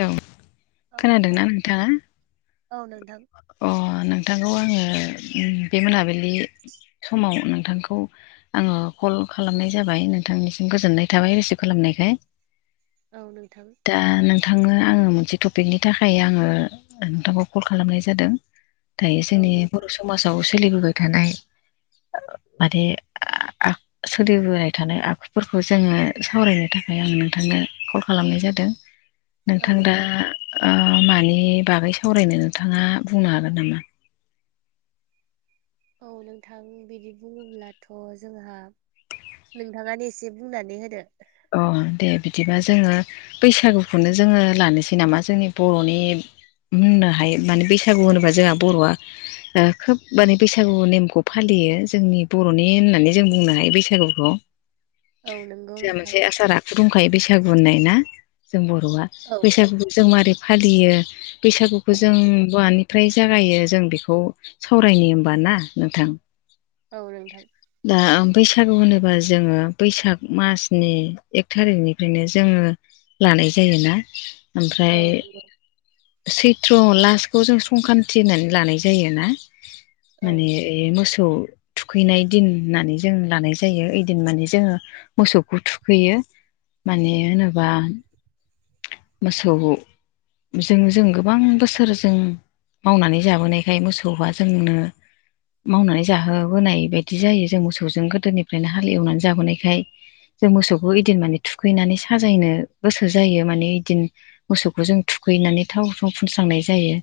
Hello औ नोंथां खोनादोंना नोंथाङा? औ नोंथां अ नोंथांखौ आङो बे मोनाबिलि समाव नोंथांखौ आङो कल खालामनाय जाबाय नोंथांनिसिम गोजोननाय थाबाय रिसिभ खालामनायखाय। औ नोंथां। दा नोंथांनो आङो मोनसे टपिकनि थाखाय आङो नोंथांखौ कल खालामनाय जादों। दायो औ जोंनि नोंथां बर' समाजाव सोलिबोबाय थानाय माने [unintelligible] सोलिबोाय थानाय आखुफोरखौ जोङो सावरायनो थाखाय आं नोंथांनो कल खालामनाय जादों। नोंथां दा ओ मानि बागै सावरायनो नोंथाङा बुंनो हागोन नामा? औ नोंथां बिदि बुङोब्लाथ' जोंहा नोंथाङानो एसे बुंनानै होदो। अ दे बिदिबा जोङो बैसागुखौनो जोङो लानोसै नामा जोंनि बर'नि होननो हायो माने बैसागु होनोबा जोंहा बर'आ ओ खोब माने बैसागु नेमखौ फालियो जोंनि बर'नि होननानै जों बुंनो हायो बैसागुखौ। औ नों जोंहा मोनसे आसार दंखायो बैसागु होननाय ना जों बर'आ औ बैसागुखौ जों मारै फालियो बैसागुखौ जों बवानि ओमफ्राय जागायो जों बेखौ सावरायनो होमबा ना नोंथां। औ नोंथां। दा बैसागु होनोबा जोङो बैसाग मास नि एक थारिखनिफ्रायनो जोङो लानाय जायोना? औ ओमफ्राय नंगौ सैथ्र' लास्टखौ जों संख्रान्ति होननानै लानाय जायोना औ माने ए मोसौ थुखैनाय दिन होननानै जों लानाय जायो ऐदिन माने जोङो मोसौ [unintelligible] थुखैयो माने होनोबा मोसौजों जों गोबां बोसोर जों मावनानै जाबोनायखाय मोसौआ जोंनो मावनानै जाहोबोनाय बायदि जायो जों मोसौजों गोदोनिफ्रायनो हालेवनानै जाबोनायखाय जों मोसौखौ इदिन माने थुखैनानै साजायनो बोसोर जायो माने इदिन मोसौखौ जों थुखैनानै थाव साव फुनस्रांनाय जायो।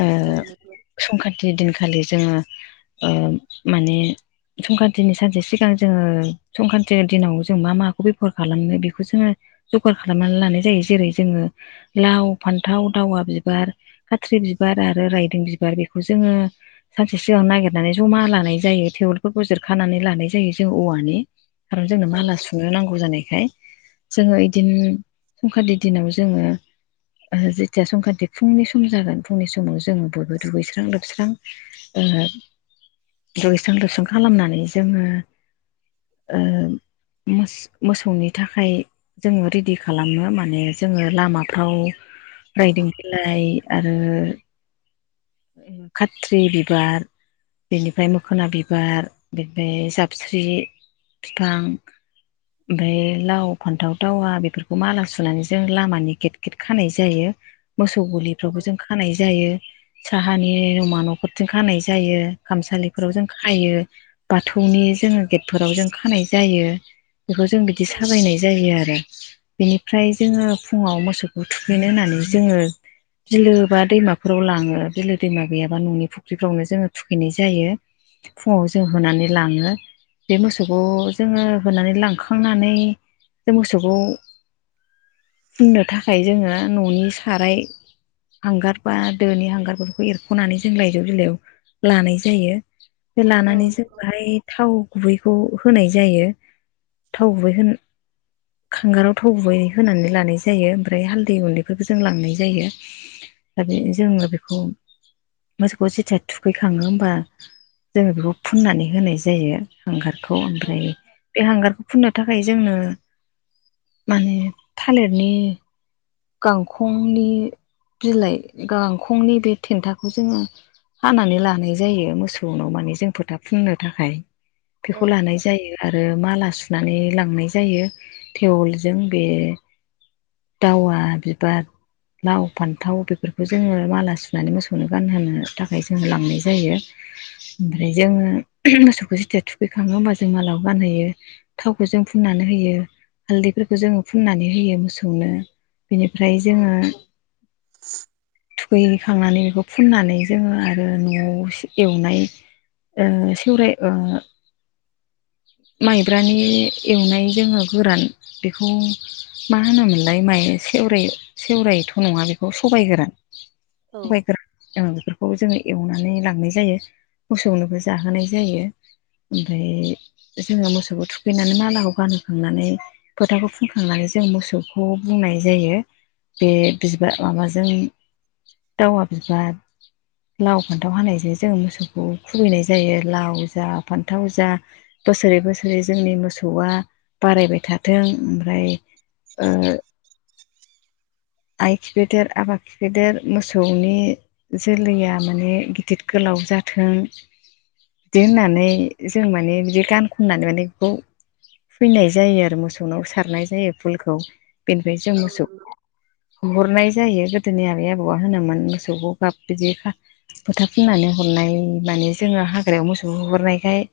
ओ औ नंगौ। संक्रान्ति दिनखालि जोङो ओ माने संक्रान्तिनि सानसे सिगां जोङो संक्रान्त दिनाव जों मा माखौ बेबहार खालामो बेखौ जोङो जगार खालामनानै लानाय जायो जेरै जोङो लाव फान्थाव दावा बिबार। खाथ्रि बिबार आरो रायदों बिबार बेखौ जोङो सानसे सिगां नागिरनानै जमा लानाय जायो टेबोलफोरखौ जिरखानानै लानाय जायो जों औवानि खार जोंनो माला सुनो नांगौ जानायखाय जोङो बिदिन संख्रान्ति दिनाव जोङो जेथिया संख्रान्थि फुंनि सम जागोन फुंनि समाव जोङो बयबो दुगैस्रां लोबस्रां [unintelligible] दुगैस्रां लोबस्रां खालामनानै जोङो ओ मोसौनि थाखाय जोङो रेडि खालामो माने जोङो लामाफ्राव रायदों औ बिलाय आरो खात्रि बिबार बेनिफ्राय मोखोना बिबार बेनिफ्राय जाबस्रि बिफां ओमफ्राय लाव फान्थाव दावा बेफोरखौ माला सुनानै जों लामानि गेट गेट खानाय जायो मोसौ गलिफ्रावबो जों खानाय जायो। साहानि नमा न'फोररथिं खानाय जायो खामसालिफोराव जों खायो। बाथौनि जोङो गेटफोराव जों खानाय जायो बेखौ जों बिदि साजायनाय जायो आरो। बेनिफ्राय जोङो फुङाव मोसौखौ थुखैनो होननानै जोङो बिलो बा दैमाफोराव लाङो बिलो दैमा गैयाबा न'नि फुख्रिफ्रावनो जोङो थुखैनाय जायो। फुङाव जों होनानै लाङो बे मोसौखौ जोङो होनानै लांखांनानै जों मोसौखौ फुननो थाखाय जोङो न'नि साराय हांगार बा दोनि हांगारफोरखौ एरख'नानै जों लाइजौ बिलायाव लानाय जायो। बे लानानै जों बाहाय थाव गुबैखौ होनाय जायो थाव गुबै होन हांगाराव थाव गुबै होनानै लानाय जायो ओमफ्राय हालदै गुन्दैफोरबो जों लांनाय जायो। आरो बे जोङो बेखौ मोसौखौ जेथिया थुखैखाङो होमबा जोङो बेखौ फुननानै होनाय जायो हांगार खौ औ ओमफ्राय बे हांगारखौ फुननो थाखाय जोंनो माने थालिरनि गांखंनि बिलाइ गांखंनि बे थेन्थाखौ जोङो हानानै लानाय जायो मोसौनाव माने जों फोथा फुननो थाखाय। बेखौ लानाय जायो आरो माला सुनानै लांनाय जायो। थेवोलजों बे दावा बिबार लाव फान्थाव बेफोरखौ जोङो माला सुनानै मोसौनो गानहोनो थाखाय जोङो लांनाय जायो। ओमफ्राय जोङो मोसौखौ जेथिया थुखैखाङो होमबा जों मालाखौ गानहोयो। थावखौ जों फुननानै होयो हालदैफोरखौ जोङो फुननानै होयो मोसौनो। बिनिफ्राय जोङो थुख थुखैहैखांनानै बेखौ फुननानै जोङो आरो न'आव सि एवनाय ओ सेवराइ ओ माइब्रानि एवनाय जोङो गोरान बेखौ मा होनोमोनलाय माइ सेवराय सेवरायथ' नङा बेखौ सबाय गोरान सबाइ गोरान ओं बेफोरखौ जोङो एवनानै लांनाय जायो मोसौनोबो जाहोनाय जायो। ओमफाय जोङो मोसौखौ थुखैनानै मालाखौ गानहोखांनानै फोथाखौ फुनखांनानै जों मोसौखौ बुंनाय जायो बे बिबार माबाजों दावा बिबार लाव फान्थाव हानायजों जोङो मोसौखौ खुबैनाय जायो लाव जा फान्थाव जा बोसोरै बोसोरै जोंनि मोसौआ बारायबाय था थों ओमफ्राय ओ आइ खिफेदेर आफा खिफेदेर मोसौनि जोलैया माने गिदिद गोलाव जाथों बिदि होननानै जों माने बिदि गान खननानै माने बेखौ फुइनाय जायो आरो मोसौनाव सारनाय जायो फुलखौ बेनिफ्राय जों मोसौखौ होहरनाय जायो गोदोनि आबै आबौआ होनोमोन मोसौखौ गाब बिदि खा फोथा फुननानै हरनाय माने जोङो हाग्रायाव मोसौ होहरनायखाय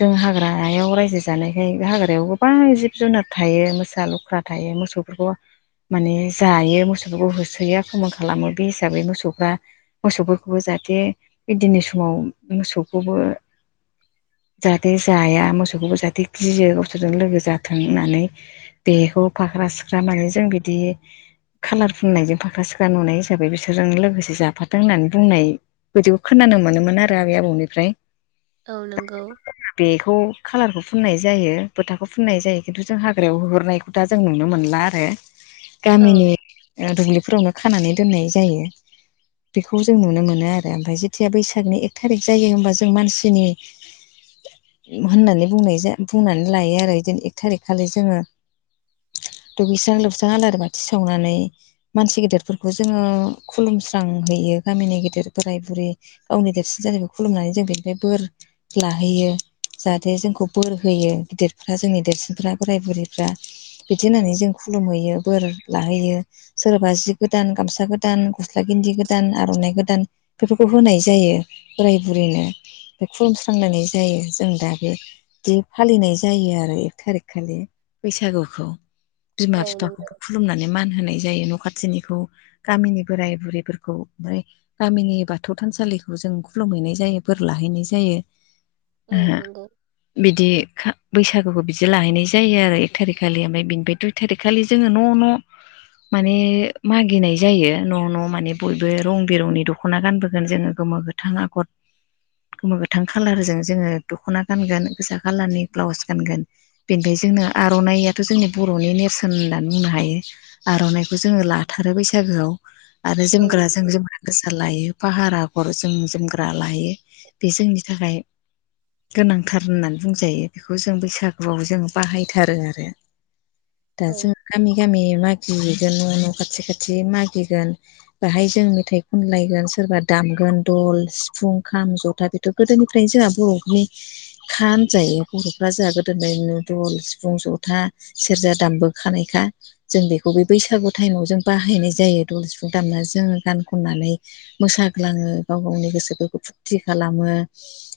जों हाग्रायाव रायजो जानायखाय हाग्रायाव गोबां जिब जुनार थायो मोसा लख्रा थायो मोसौफोरखौ माने जायो मोसौफोरखौ होसोयो आख्रमन खालामो बे हिसाबै मोसौफ्रा मोसौफोरखौबो जाहाथे गोदिनि समाव मोसौखौबो जाहाथे जाया मोसौखौबो जाहाथे गियो गावसोरजों लोगो जा थों होननानै बेखौ फाख्रा सिख्रा माने जों बिदि खालार फुननायजों फाख्रा सिख्रा नुनाय हिसाबै बिसोरजों लोगोसे जाफाथों होननानै बुंनाय बिदिखौ खोनानो मोनोमोन आरो आबै आबौनिफ्राय। औ नोंगौ। बेखौ खालारखौ फुननाय जायो फोथाखौ फुननाय जायो। खिन्थु जों हाग्रायाव होहरनायखौ दा जों नुनो मोनला आरो औ गामिनि ओ दुब्लिफोरावनो खानानै दोननाय जायो। बेखौ जों नुनो मोनो आरो ओमफाय जिथिया बैसागनि एक थारिक जायो ओमबा जों मानसिनि होननानै बुंनाय जा बुंनानै लायो आरो इदिनो एक थारिख खालि जोङो दुगैस्रां लोबस्रां आलारि बाथि सावनानै मानसि गेदेरफोरखौ जोङो खुलुमस्रांहैयो गामिनि गेदेर बोराय बुरै गावनि देरसिन जानायखौ खुलुमनानै जों बेनिफ्राय बोर लाहैयो जाहाथे जोंखौ बोर होयो गिदिरफ्रा जोंनि देरसिन फ्रा बोराय बुरैफ्रा बिदि औ होननानै जों खुलुमहैयो बोर लाहैयो सोरबा जि गोदान गामसा गोदान दान गस्ला गेनजि गोदान आर'नाइ गोदान बेफोरखौ होनाय जायो बोराय बुरैनो खुलुमस्रांनानै जायो जों दा बे दि फालिनाय जायो आरो एक थारिख खालि बैसागुखौ बिमा औ नंगौ औ नंगौ औ बिफाखौ नंगौ खुलुमनानै मान होनाय जायो न' खाथिनिखौ गामिनि बोराय बुरैफोरखौ ओमफ्राय गामिनि बाथौ थानसालिखौ जों खुलुमहैनाय जायो बोर लाहैनाय जायो। औ ओ नंगौ। बिदि खा बैसागुखौ बिदि लाहैनोनाय जायो आरो एक थारिक खालि ओमफ्राय बिनिफ्राय दुइ थारिक खालि जोङो न' न' माने मागिनाय जायो न' न' माने बयबो रं बिरंनि दख'ना गानबोगोन जोङो गोमो गोथ थाङा कट गोमा गोथां खाालारजों जोङो दख'ना गानगोन गोसा खालारनि ब्लाउस गानगोन। बेनिफ्रायाय जोंनो आर'नाइयाथ' जोंनि बर'नि नेरसोन होननानै बुंनो हायो। आर'नाइखौ जोङो लाथारो बैसागोआव आरो औ जोमग्रा जों जोमग्रा गोसा लायो फाहार आगर जों जोमग्रा लायो बे जोंनि थाखाय गोनांथार होननानै बुंजायो बेखौ जों बैसागुआव जों बाहायथारो आरो दा औ जों गामि गामि मागिहैगोन न' खाथि खाथि मागिगोन। बाहाय जों मेथाइ खनलायगोन सोरबा दामगोन दल, सिफुं, खाम, जथा बेफ ट' गोदोनिफ्रायनो जोंहा बर'फोरनि खाम जायो बर'फ्रा जोंहा गोदोनिफायनो दल, सिफुं, जथा, सेरजा दामबो खानायखा। जों बेखौ बे बैसागु टाइमाव जों बाहायनाय जायो दल सिफुं दामना जोङो गान खननानै मोसाग्लाङो गाव गावनि गोसोफोरखौ फुरथि खालामो।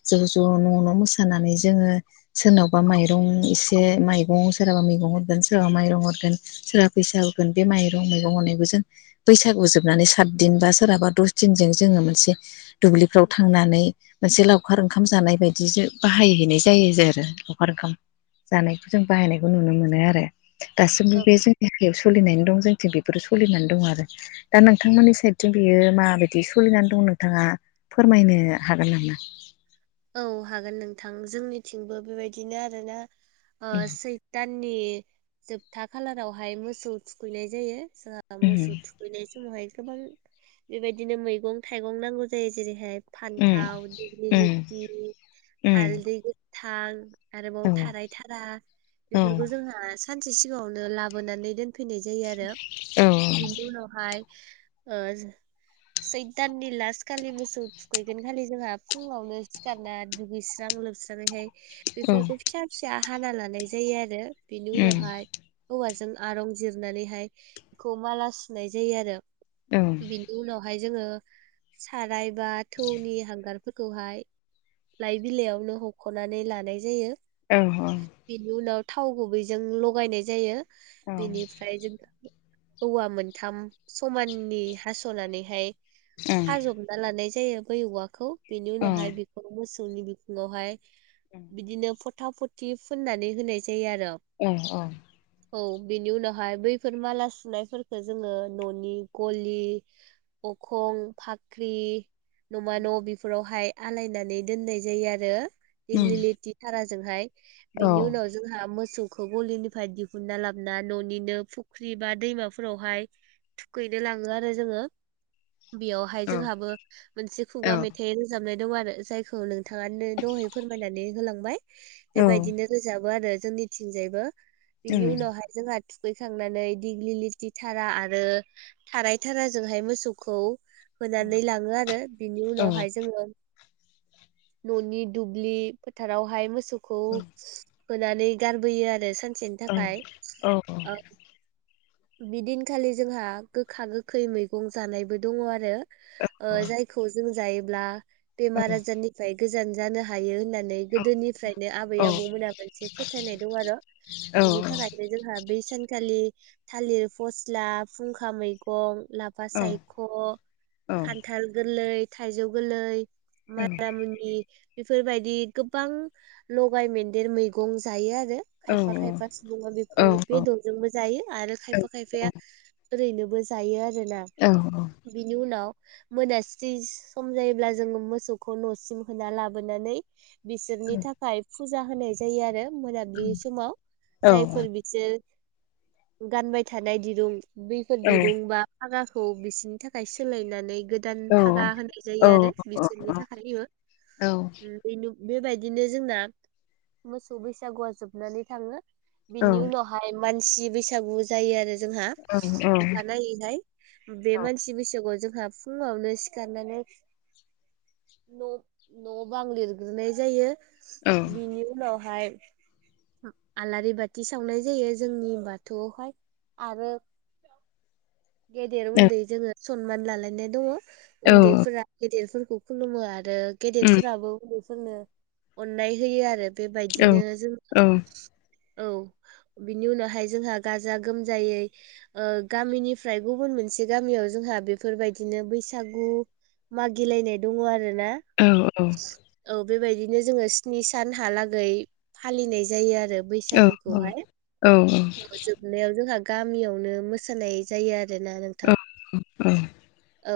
ज' ज' न' न' मोसानानै जोङो सोरनावबा माइरं से मैगं सोराबा मैगं हरगोन सोरहाबा माइरं हरगोन। सोरा फैसा होगोन बे माइरं मैगं अनायखौ जों बैसागु जोबनानै सात दिन बा सोरहाबा दस दिनजों जोङो मोनसे दुब्लिफ्राव थांनानै मोनसे लावखार ओंखाम जानाय बायदि बाहायहैनाय जायो आरो लावखार ओंखाम। जानायखौ जों बाहायनायखौ नुनो मोनो आरो दासिमबो औ बे जों [unintelligible] सलिनानै दं जोंथिं बेफोरो सलिनानै दं आरो दा नोंथांमोननि साइदजों बियो माबायदि सलिनानै दं नोंथाङा फोरमायनो हागोन नामा? औ हागोन नोंथां जोंनिथिंबो बेबायदिनो आरोना ओ सैताननि जोबथा खालारावहाय मोसौ थुखैनाय जायो जोंहा उम मोसौ थुख खैनाय समावहाय गोबां बेबायदिनो मैगं थाइगं नांगौ जायो जेरैहाय उम फान्थाव दिग्लिलिटि उम हालदि गोदथां। आरोबाव थाराय थारा उम बेफोरखौ जोंहा सानसे सिगाङावनो लाबोनानै दोन खैनाय जायो आरो बिनि उनावहाय ओ सैद दाननि लास्ट खालि मोसौ थुखैगोन खालि जोंहा फुङावनो सिखारना दुगैस्रां लोबस्रनानैहाय उम बेफोरखौ फिसा फिसा हाना लानाय जायो आरो बिनि उनावहाय हौवाजों आरं जिरनानैहाय बेखौ माला सुनाय जायो आरो औ बेन बेनिन उनावहाय जोङो साराय बा थौनि हांगारफोरखौहाय लाइ बिलाइयावनो हख'नानै लानाय जायो। ओं ह बिनि उनाव थाव गुबैजों लगायनाय जायो बेनिफ्राय जों औवा मोनथाम समाननि हास'नानैहाय खाजब ना लानाय जायो बै औवाखौ बेनि उम उनावहाय बेखौ मोसौनि बि उनावहाय बिदिनो फथा फथि फुननानै होनाय जायो आरो। औ औ औ बेनि उनावहाय बैफोर माला सुनायफोरखो जोङो न'नि गलि अखं फाख्रि नमा न' बेफोरावहाय आलायनानै नै दोन्नाय जायो आरो। औ दिग्लिलिथि थाराजोंहाय औ बिनि उनाव जोंहा मोसौखौ गलिनिफ्राय दिहुनना लाबोना न'निनो फुख्रि बा दैमाफोराव हाय थुखैनो लाङो आरो जोङो। बेयावहाय जोंहाबो मोनसे औ खुगा मेथाइ रोजाबनाय दं आरो जायखौ नों नोंथां आनो दहाय फोरमायनानै होलांबाय। बेबायदिनो रोजाबो आरो जोंनि थिंजायबो बिनि उनावहाय जोंहा थुखैखांनानै दिग्लि लिरथि थारा आरो थाराय थाराजोंहाय मोसौखौ औ होनानै लाङो आरो बिनि औ उनावहाय जोङो न'नि दुब्लि फोथारावहाय मोसौखौ औ होनानै गारबोयो आरो सानसेनि थाखाय। औ बिदिनखालि जोंहा गोखा गोखै मैगं जानायबो दङ आरो। ओ जायखौ जों जायोब्ला बेमार आज निफ्राय गोजान जानो हायो होननानै गोदोनि फ्रायनो आबै आबौमोनाबो एसे फोथायनाय दं आरो' बिनि थाखाय जे जोंहा बै सानखालि थालिर फस्ला फुंखा मैगं लाफ फा सायख' खान्थाल गोरलै थाइजौ गोरलै मुनि बेफोरबायदि गोबां लगाय मोनदेर मैगं जायो आरो। खायफा खायफा सुबुङा बेखौ बेदर जोंबो जायो आरो खायफा खायफाया ओरै नोबो जायो आरो ना। औ औ। बिनि उनाव मोनास्रिस सम' जायोब्ला जोङो मोसौ खौ न'सिम होना लाबोनानै बिसोरनि थाखाय फुजा होनाय जायो आरो मोनाबिलि समाव जायफोर बि जे गानबाय थानाय दिरुं बेफोर दिरुं बा फागाखौ बिसोरनि थाखाय सोलायनानै गोदान फागा होनाय जायो आरो बिसोरनि थाख हायो ओम बै नुब बेबायदिनो जोंना मोसौ बैसागुआ जोबनानै थाङो। बिनि उनावहाय मानसि बैसागु जायो आरो जोंहा अखानायै हाय बे मानसि बैसागु जोंहा फुङावनो सिखारनानै न' न' बां लिरग्रोनाय जायो बिनि उनावहाय [inaudible] आलारि बाथि सावनाय जायो जोंनि बाथौआवहाय आरो [inaudible] गेदेर उन्दै जोङो सनमान लालायनाय दङ उन्दैफोरा गेदेरफोरखौ खुलुमो आरो गेदेरफोराबो उन्दैफोरनो अननाय होयो आरो। बेबायदिनो जोङो औ बिनि उनावहाय जोंहा गाजा गोमजायै ओ गामिनिफ्राय गुबुन मोनसे गामियाव जोंहा बेफोरबायदिनो बैसागु माागिलायनाय दङ आरो ना। औ औ। औ बेबायदिनो जोङो स्नि सानहालागै फालिनाय जायो आरो। बैसागुखौ हाय अ जोब नायाव जोंहा गामियावनो मोसानाय जायो आरो ना नोंथां। औ औ।